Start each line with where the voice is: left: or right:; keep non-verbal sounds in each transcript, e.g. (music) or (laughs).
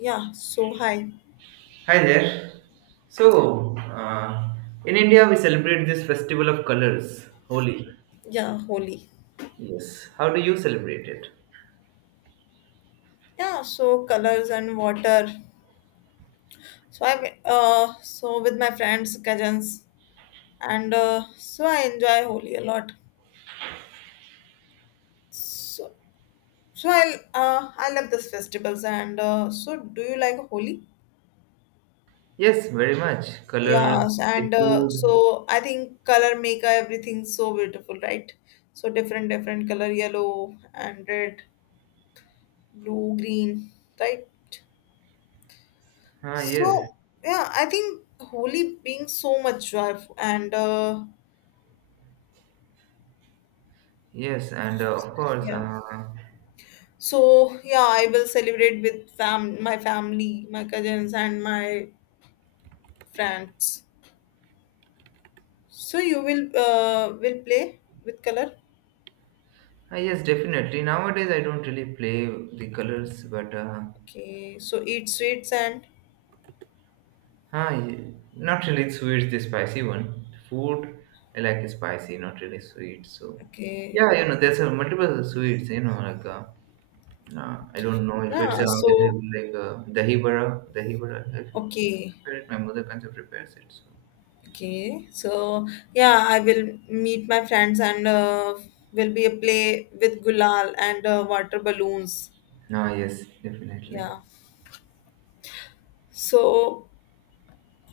left: Yeah, so high.
right: Hi there. So, in India, we celebrate this festival of colors, Holi.
left: Yeah, holy.
right: Yes. How do you celebrate it?
left: Yeah, so colors and water. So with my friends, cousins, and so I enjoy Holi a lot. So so I love these festivals and so do you like Holi?
right: Yes, very much. Colors,
left: Yes,
right: the
left: and
right: food.
left: so I think color make everything so beautiful, right? So different different color, yellow and red, blue, green, right?
right: Ah, yes,
left: So, yeah, I think Holi brings so much joy and
right: yes, and of course,
left: yeah.
right: ah,
left: So, yeah, I will celebrate with fam my family, my cousins and my friends. So you will play with color?
right: yes, definitely. Nowadays, I don't really play the colors, but
left: Okay. So eat sweets and
right: ah, not really sweet, the spicy one. Food, I like spicy, not really sweet. So,
left: okay.
right: yeah, there's multiple sweets, like. I don't know if it's
left: Yeah, so
right: available like dahi bara, dahi bara. I
left: okay.
right: prepare it. My mother kind of prepares it. So.
left: Okay. So yeah, I will meet my friends and will be a play with gulal and water balloons.
right: Ah, yes, definitely.
left: Yeah. So,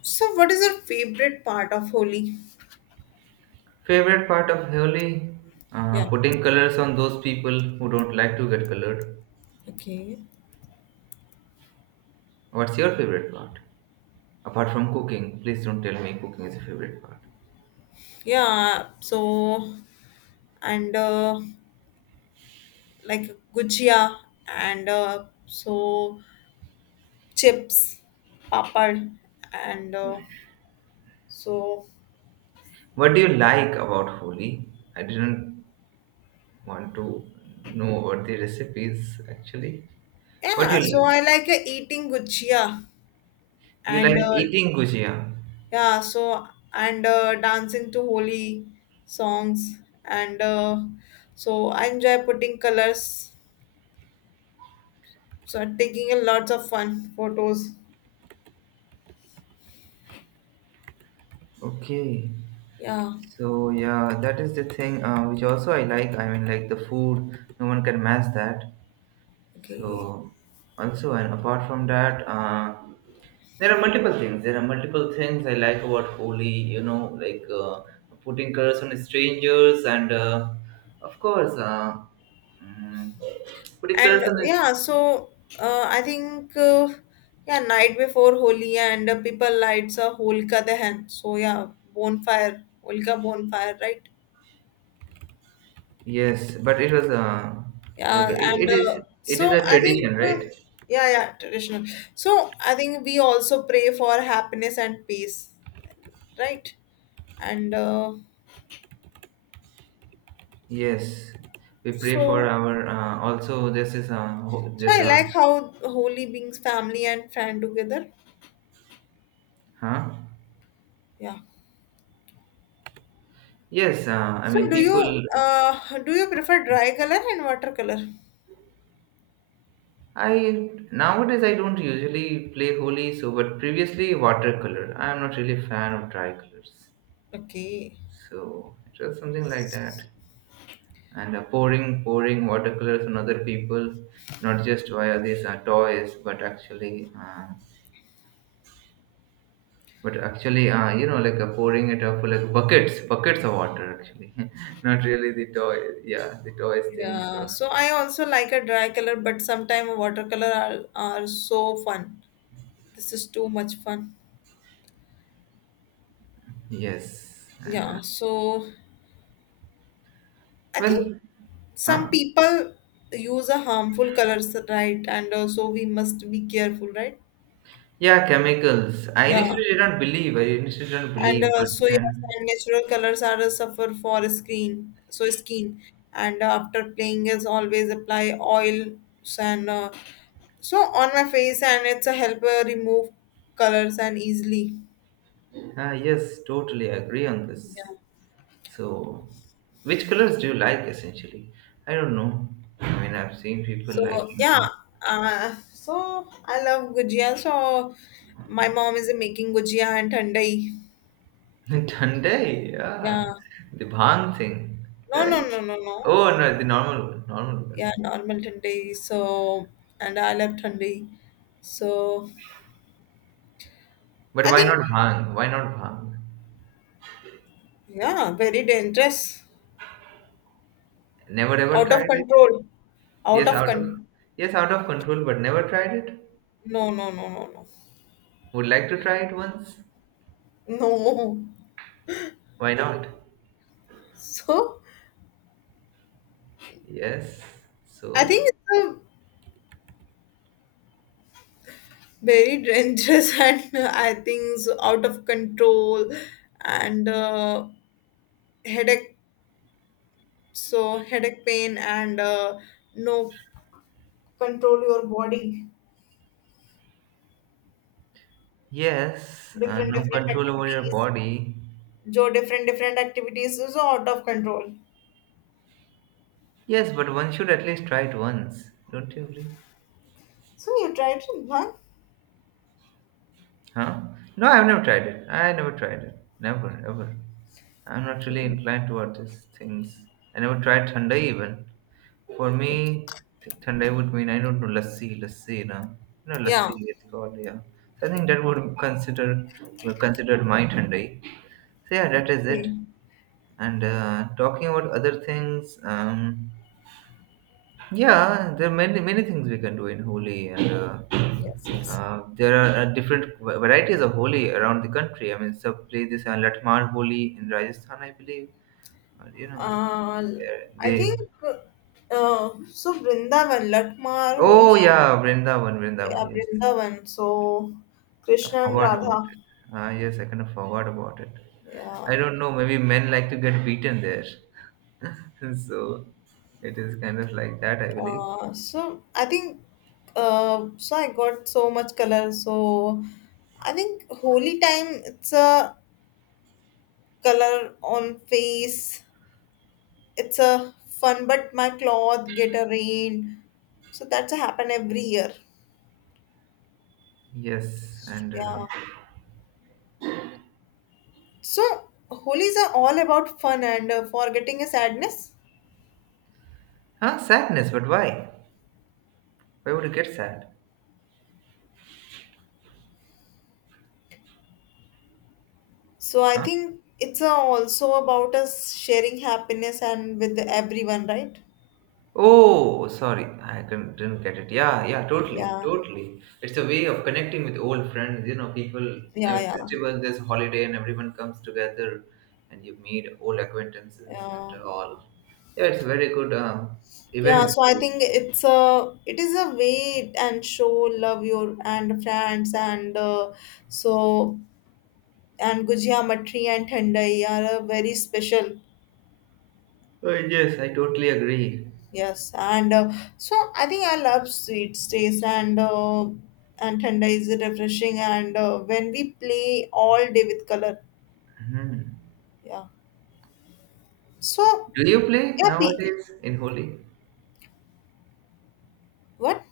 left: so what is your favorite part of Holi?
right: Favorite part of Holi? Uh,
left: Yeah.
right: putting colors on those people who don't like to get colored.
left: Okay.
right: What's your favorite part? Apart from cooking, please don't tell me cooking is a favorite part.
left: Yeah, so and like gujia and chips, papad and so
right: What do you like about Holi? I didn't want to know what the recipe is actually. What do
left: yeah,
right: you
left: so I
right: like?
left: like eating gujia
right: You
left: and
right: like eating gujia.
left: yeah, so and dancing to Holi songs and I enjoy putting colors. So I'm taking a lots of fun photos.
right: Okay.
left: Yeah.
right: So yeah, that is the thing which also I like. I mean, like the food, no one can match that.
left: Okay.
right: So also, and apart from that, there are multiple things. There are multiple things I like about Holi. Like putting curse on strangers, and of course, mm, putting
left: And
right: curse on.
left: yeah, so I think yeah, night before Holi and people lights a holka dehen. So yeah, bonfire, holka bonfire, right?
right: Yes, but it was like it,
left: Yeah, and
right: it is. It is
left: so
right: a
left: I think
right: tradition, right?
left: yeah, yeah, traditional. So I think we also pray for happiness and peace, right? And
right: Yes, we pray for
left: so
right: our. Also, this is ho-
left: so
right: this
left: I like how Holi brings family and friend together.
right: huh?
left: Yeah.
right: Yes, I
left: So
right: mean people.
left: do you prefer dry color and watercolor?
right: I, nowadays, I don't usually play Holi, so but previously watercolor. I am not really a fan of dry colors,
left: Okay.
right: so it was something like that. And pouring watercolors on other people, not just via these toys, but actually but actually, like pouring it up like buckets, buckets of water actually, (laughs) not really the toy. Yeah, the toys thing.
left: Yeah.
right: So
left: So I also like a dry color, but sometimes watercolor are so fun. This is too much fun.
right: yes, and
left: Yeah. So I think
right: well,
left: some
right: huh?
left: people use a harmful colors, right? And so we must be careful, right?
right: Yeah, chemicals. I
left: Yeah.
right: initially did not believe. I initially did not
left: and
right: believe, but
left: So yes,
right: then
left: and natural colors are a suffer for skin, so skin, and after playing is always apply oils and so on my face, and it's a help remove colors and easily.
right: yes, totally agree on this.
left: Yeah.
right: So, which colors do you like essentially? I don't know. I mean, I've seen people
left: So
right: liking.
left: yeah, so I love gujia. So my mom is making gujia and thandai.
right: (laughs) Thundai,
left: Yeah.
right: yeah. The bhang thing,
left: No, no,
right: right?
left: no, no, no.
right: Oh no, the normal one, normal one.
left: Yeah, normal thandai. So and I love thandai. So
right: But
left: I
right: why
left: think.
right: not bhang? Why not bhang?
left: Yeah, very dangerous.
right: Never ever
left: Out of
right: tried it?
left: control. Out
right: Yes,
left: of con.
right: out of control, but never tried it.
left: No, no, no, no,
right: Would like to try it once.
left: no. No.
right: Why not?
left: So,
right: Yes.
left: I
right: So
left: think it's a very dangerous (laughs) and I think so out of control and headache. So, headache pain and no control your body.
right: yes,
left: Different,
right: no
left: different
right: control over your
left: activities.
right: body.
left: Jo, different, different activities is out of control.
right: Yes, but one should at least try it once. Don't you agree?
left: So, you try it, huh?
right: Huh? No, I've never tried it. I never tried it. Never, ever. I'm not really
left: Okay.
right: inclined toward these things. I never tried Thandai even. For me,
left: Okay.
right: Thandai would mean, I don't know, Lassi, Lassi, no?
left: Yeah.
right: Lassi, it's called, yeah. So I think that would considered my Thandai. So yeah, that is it.
left: Okay.
right: And talking about other things, yeah, there are many, many things we can do in Holi. And
left: Yes, yes.
right: there are different varieties of Holi around the country. I mean, some places are Latmar Holi in Rajasthan, I believe. Or.
left: Uh, I
right: They
left: think Vrindavan, Lakmar,
right: oh
left: only
right: yeah, Vrindavan, Vrindavan. Yes,
left: Vrindavan. So
right: I
left: Krishna and
right: forgot about
left: Radha.
right: it. Ah, yes, I kind of forgot about it. I
left: Yeah.
right: don't know. Maybe men like to get beaten there, (laughs) so it is kind of like that, I believe.
left: So I think so I got so much color. So I think holy time it's a color on face. It's a fun, but my cloth get a rain. So that's a happen every year.
right: Yes, and
left: Yeah. So holies are all about fun and forgetting a sadness.
right: huh, sadness. But why? Why would you get sad?
left: So I
right: Huh?
left: think it's also about us sharing happiness and with everyone, right?
right: Oh, sorry, I couldn't, didn't get it. Yeah, yeah, totally,
left: Yeah,
right: totally. It's a way of connecting with old friends. You know, people. I
left: yeah,
right: mean,
left: yeah,
right: festival, there's a holiday, and everyone comes together, and you meet old acquaintances and
left: yeah,
right: all. Yeah, it's a very good
left: yeah.
right: event.
left: So I think it's a it is a way and show love your and friends and so and Gujia Matri and Thandai are very special.
right: Oh, yes, I totally agree.
left: Yes, and so I think I love sweet taste and tender is refreshing and when we play all day with color,
right: Mhm.
left: yeah. So
right: Do you play
left: yeah, we,
right: nowadays in Holi?
left: what?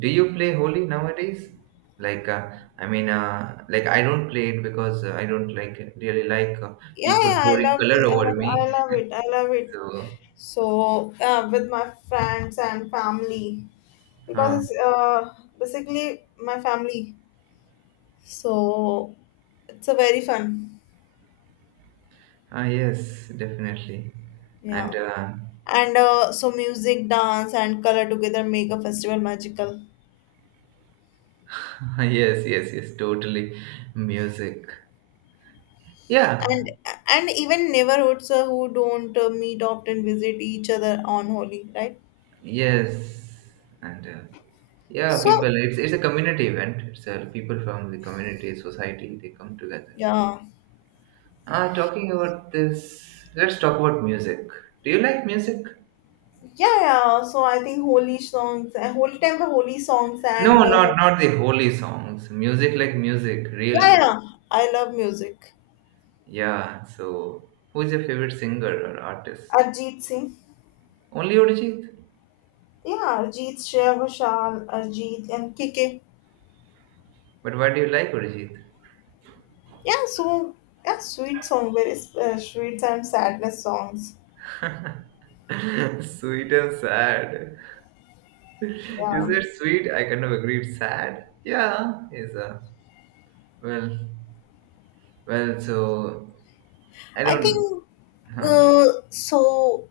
right: Do you play Holi nowadays? Like, I mean, like I don't play it because I don't like really like
left: Yeah,
right: people
left: yeah, I
right: pouring
left: love
right: color
left: it.
right: over
left: I,
right: me.
left: I love it. I love it.
right: So,
left: So with my friends and family
right: uh,
left: because it's, basically my family. So it's a very fun.
right: yes, definitely. And
left: Yeah. And so music, dance, and color together make a festival magical.
right: (laughs) yes, yes, yes, totally. Music. Yeah,
left: And and even neighborhoods who don't meet often visit each other on Holi, right?
right: yes. And yeah, people,
left: So,
right: it's a community event. It's people from the community, society, they come together.
left: yeah,
right: Talking about this, let's talk about music. Do you like music?
left: yeah, yeah. So I think holy songs, holy time, holy songs,
right: No,
left: and
right: not the holy songs. Music like music, real
left: yeah,
right: music.
left: yeah. I love music.
right: Yeah, so who's your favorite singer or artist?
left: Arjit Singh,
right: Only Arijit?
left: yeah, Arjit, Shreya Ghoshal, Arjit, and KK.
right: But what do you like, Urjit?
left: Yeah, so yeah, sweet song, very sweet and sadness songs.
right: (laughs) Sweet and sad. (laughs) You
left: Yeah,
right: said sweet, I kind of agreed. Sad? Yeah, is a well, well. So I
left: I
right: don't.
left: think
right: Huh?
left: uh, so.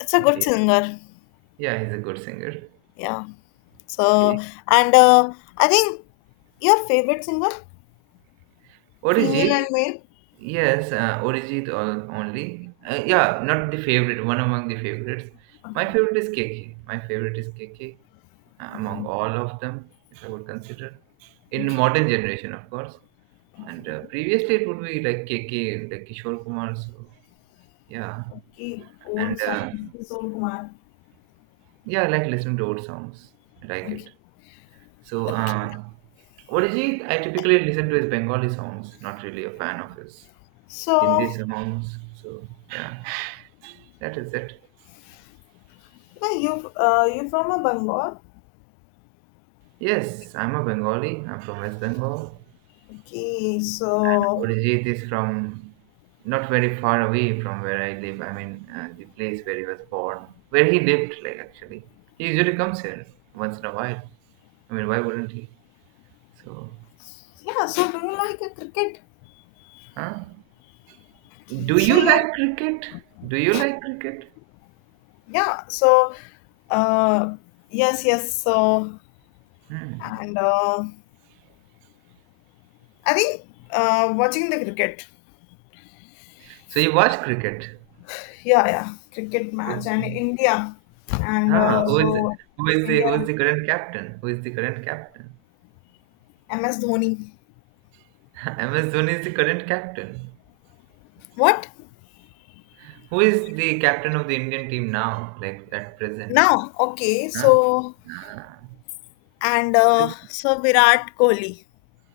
left: It's a good
right: Okay.
left: singer.
right: Yeah, he's a good singer.
left: Yeah.
right: Okay.
left: So and I think your favorite singer, female
right: Orijit?
left: and male.
right: Yes, Orijit all, only. Yeah, not the favorite, one among the favorites. My
left: Okay.
right: favorite is KK. My favorite is K K among
left: Okay.
right: all of them, if I would consider. In
left: Okay.
right: modern generation, of course. And
left: Okay.
right: previously it would be like KK and like Kishore Kumar. So yeah,
left: Okay.
right: and
left: Old songs. Kishore Kumar.
right: yeah, I like listening to old songs. I like it.
left: Okay.
right: So
left: Okay.
right: uh, Orijit, I typically listen to his Bengali songs. Not really a fan of his Hindi
left: So
right: songs. So yeah, that is it.
left: yeah, you you from a Bengal.
right: Yes, I'm a Bengali. I'm from West Bengal.
left: Okay. So
right: Orijit is from not very far away from where I live. I mean, the place where he was born, where he lived, like actually. He usually comes here once in a while. I mean, why wouldn't he? So,
left: yeah. So do you like a cricket?
right: huh? Do
left: So
right: you
left: yeah.
right: like cricket? Do you like cricket?
left: Yeah. So uh, yes. Yes. So.
right: Hmm.
left: And I think watching the cricket,
right: So you watch cricket?
left: yeah, yeah, cricket match and
right: Okay.
left: India, and
right: Huh? Who is
left: so
right: who is the
left: India,
right: who is the current captain? Who is the current captain?
left: MS Dhoni.
right: (laughs) MS Dhoni is the current captain.
left: What
right: Who is the captain of the Indian team now, like at present?
left: now? Okay,
right: Huh?
left: so and so Virat Kohli.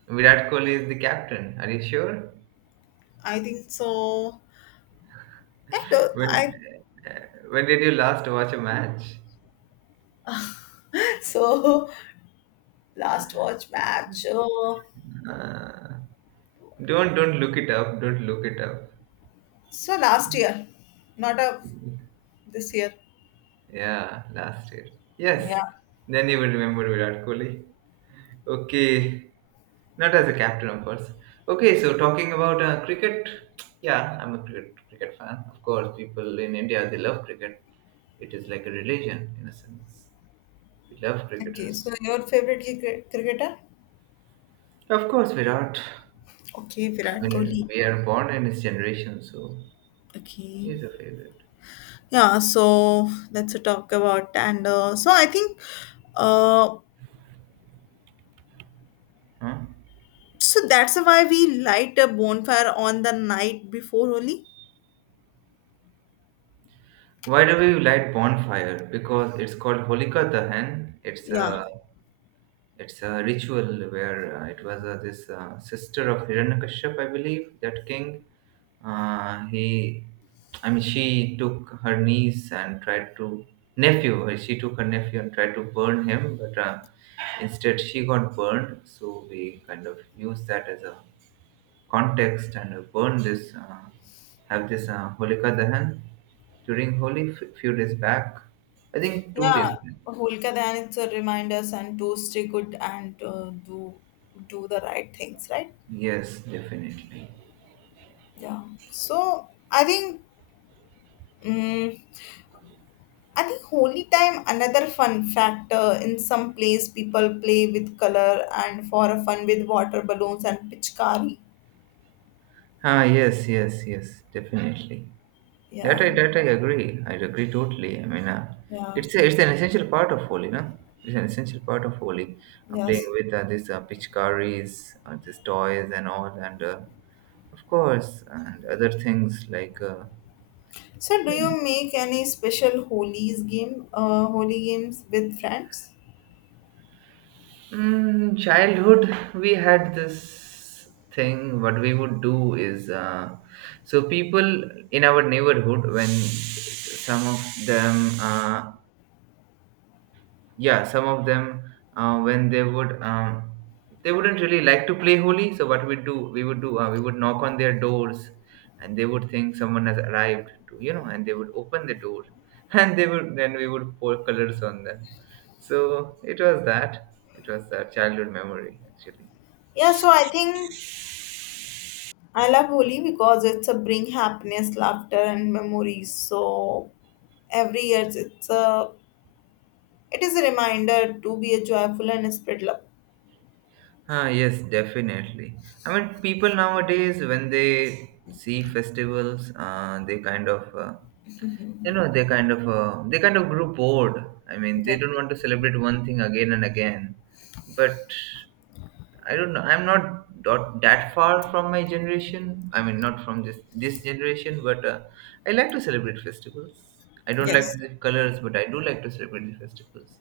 right: Virat Kohli is the captain. Are you sure?
left: I think so. I don't,
right: When
left: I
right: when did you last watch a match?
left: (laughs) so last watch match.
right: Uh, don't look it up. Don't look it up.
left: So last year, not of this year.
right: Yeah, last year. Yes.
left: Yeah.
right: Then you will remember Virat Kohli. Okay. Not as a captain, of course. Okay, so talking about cricket. Yeah, I'm a cricket fan. Of course, people in India they love cricket. It is like a religion in a sense. We love
left: Okay. So
right: cricketers.
left: your favorite cricket cricketer?
right: Of course, Virat.
left: Okay, Virat
right: I
left: Kohli.
right: mean, we are born in his generation, so
left: Okay.
right: he's a favorite.
left: Yeah, so let's talk about and so I think uh
right: Huh?
left: so that's why we light a bonfire on the night before Holi.
right: Why do we light bonfire? Because it's called Holika Dahan. It's
left: Yeah.
right: a it's a ritual where it was this sister of Hiranyakashyap, I believe, that king. He, I mean, she took her niece and tried to nephew. She took her nephew and tried to burn him, but instead she got burned. So we kind of use that as a context and burn this have this Holika Dahan during Holi few days back. I think 2 days
left: Yeah,
right: back.
left: Holka then it's a reminders and to stay good and do do the right things, right?
right: Yes, definitely.
left: Yeah. So I think mm I think holy time another fun factor in some place people play with color and for a fun with water balloons and pitchkari.
right: Ah, yes, yes, yes, definitely. That I
left: Yeah,
right: that I agree. I agree totally. I mean,
left: yeah,
right: it's an essential part of Holi, no? It's an essential part of Holi. Playing
left: yes.
right: with these pitchkaris, these toys and all, and of course, and other things like.
left: So, do you make any special holies game, holy games with friends?
right: Mm, childhood, we had this thing. What we would do is, so people in our neighborhood, when some of them uh, yeah, some of them when they would they wouldn't really like to play holy. So what we do, we would do, we would knock on their doors, and they would think someone has arrived to, you know, and they would open the door, (laughs) and they would, then we would pour colors on them. So it was that childhood memory actually.
left: Yeah, so I think I love Holi because it's a bring happiness, laughter, and memories. So every year it's a it is a reminder to be a joyful and spread love.
right: Ah, yes, definitely. I mean, people nowadays, when they see festivals, they kind of they kind of grew bored. I mean, they
left: Yeah.
right: don't want to celebrate one thing again and again. But I don't know, I'm not that far from my generation. I mean, not from this generation, but I like to celebrate festivals. I don't like
left: Yes.
right: the colors, but I do like to celebrate the festivals.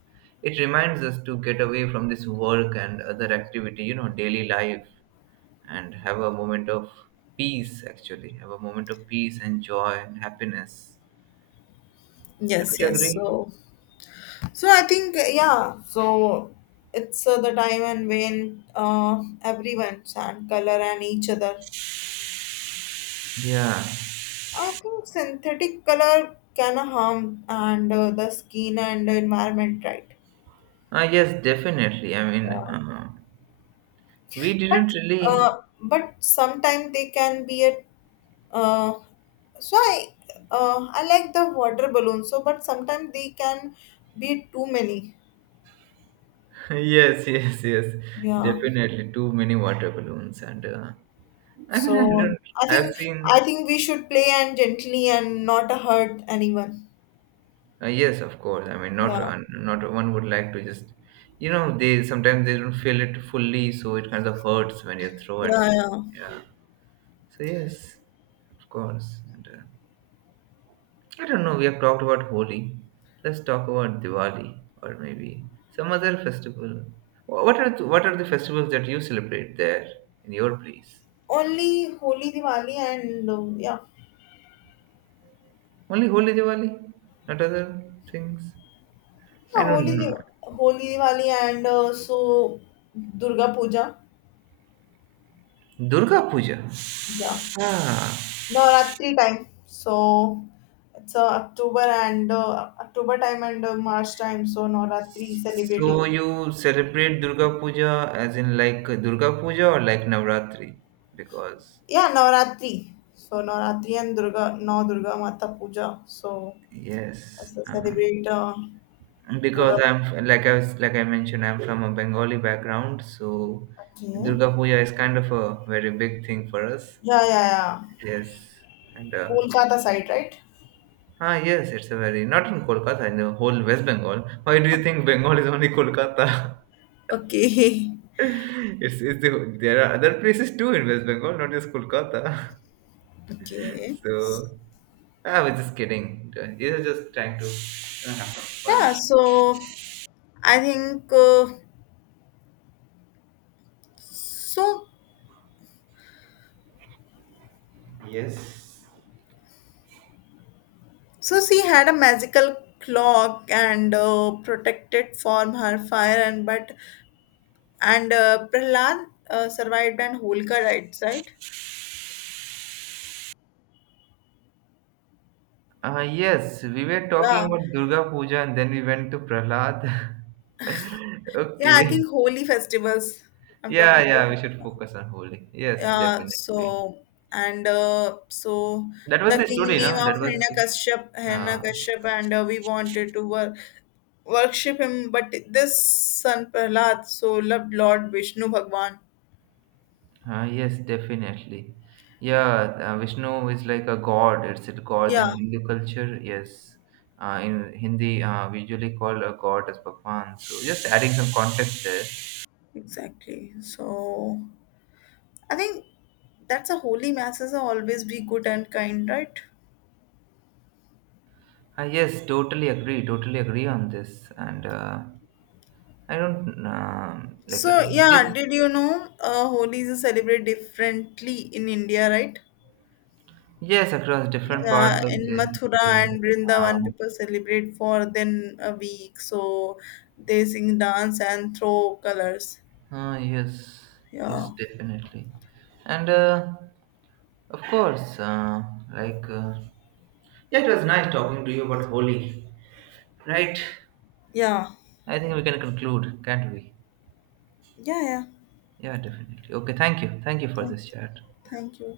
right: It reminds us to get away from this work and other activity, daily life, and have a moment of peace actually, have a moment of peace and joy and happiness. Don't
left: Yes.
right: you
left: Yes.
right: agree?
left: So so I think yeah. So it's the time and when everyone chant color and each other.
right: Yeah,
left: I think synthetic color can harm and the skin and the environment, right?
right: yes, definitely. I mean,
left: Uh,
right: we didn't
left: but
right: really.
left: but sometimes they can be a uh, so I like the water balloon. So but sometimes they can be too many.
right: (laughs) Yes, yes, yes,
left: Yeah.
right: definitely. Too many water balloons, and I mean, I
left: So
right: don't. I've
left: I
right: seen.
left: think we should play and gently and not hurt anyone.
right: Yes, of course. I mean, not
left: Yeah.
right: not one would like to just, they sometimes they don't feel it fully, so it kind of hurts when you throw at
left: Yeah.
right: some.
left: Yeah.
right: Yeah. So yes, of course, and. I don't know. We have talked about Holi. Let's talk about Diwali or maybe some other festival. What are the festivals that you celebrate there in your place?
left: Only Holi, Diwali, and yeah.
right: Only Holi, Diwali, not other things. I
left: हाँ,
right: don't know.
left: Holi, Diwali and also Durga Puja.
right: Durga Puja.
left: Yeah.
right: Ah,
left: Navaratri time. So it's October and October time and March time. So Navaratri
right: so
left: celebrating.
right: you celebrate Durga Puja as in like Durga Puja or like Navratri? Because
left: Yeah, Navaratri. So Navaratri and Durga, Nau Durga Mata Puja. So
right: yes,
left: as a celebrate
right: because
left: Durga.
right: I'm like, I was, like I mentioned, I'm from a Bengali background, so
left: Okay.
right: Durga Puja is kind of a very big thing for us.
left: Yeah, yeah, yeah.
right: Yes, and
left: Kolkata side, right?
right: ah yes, it's a very not in Kolkata, in the whole West Bengal. Why do you think Bengal is only Kolkata?
left: Okay. (laughs)
right: (laughs) It's the, there are other places too in West Bengal, not just Kolkata. (laughs)
left: Okay.
right: So I was just kidding. I was just trying to have some fun.
left: Yeah, so I think so.
right: Yes.
left: So she had a magical clock and protected from her fire, and but and Prahlad survived and Holka died, right?
right: Yes, we were talking
left: Yeah,
right: about Durga Puja and then we went to Prahlad. (laughs)
left: yeah. I
right: Okay.
left: think holy festivals. I'm
right: Yeah,
left: talking
right: yeah, we should
left: to.
right: focus on Holi. Yes,
left: Yeah,
right: definitely.
left: so and so
right: That was
left: the
right: the
left: king
right: story,
left: name
right: no?
left: of
right: That was the
left: Hiranyakashyap,
right: uh,
left: Hiranyakashyap, and we wanted to worship him, but this son Prahlad so loved Lord Vishnu Bhagwan.
right: yes, definitely. Yeah, Vishnu is like a god. It's a god in
left: Yeah,
right: Hindu culture. Yes. In Hindi, we usually call a god as Bhagwan. So just adding some context there.
left: exactly. So I think that's a holy masses are always be good and kind, right?
right: Yes, totally agree. Totally agree on this. And I don't like
left: So
right: yes,
left: yeah, did you know Holi is celebrated differently in India, right?
right: yes, across different parts
left: Yeah,
right: of
left: in
right: the
left: Mathura
right: India.
left: and Vrindavan,
right: Um,
left: people celebrate for then a week. So they sing, dance, and throw colors.
right: yes, yes,
left: Yeah,
right: definitely, and of course, like yeah, it was nice talking to you about Holi, right?
left: yeah,
right: I think we can conclude, can't we?
left: yeah, yeah.
right: Yeah, definitely. Okay, thank you for
left: Thank,
right: this chat.
left: thank you.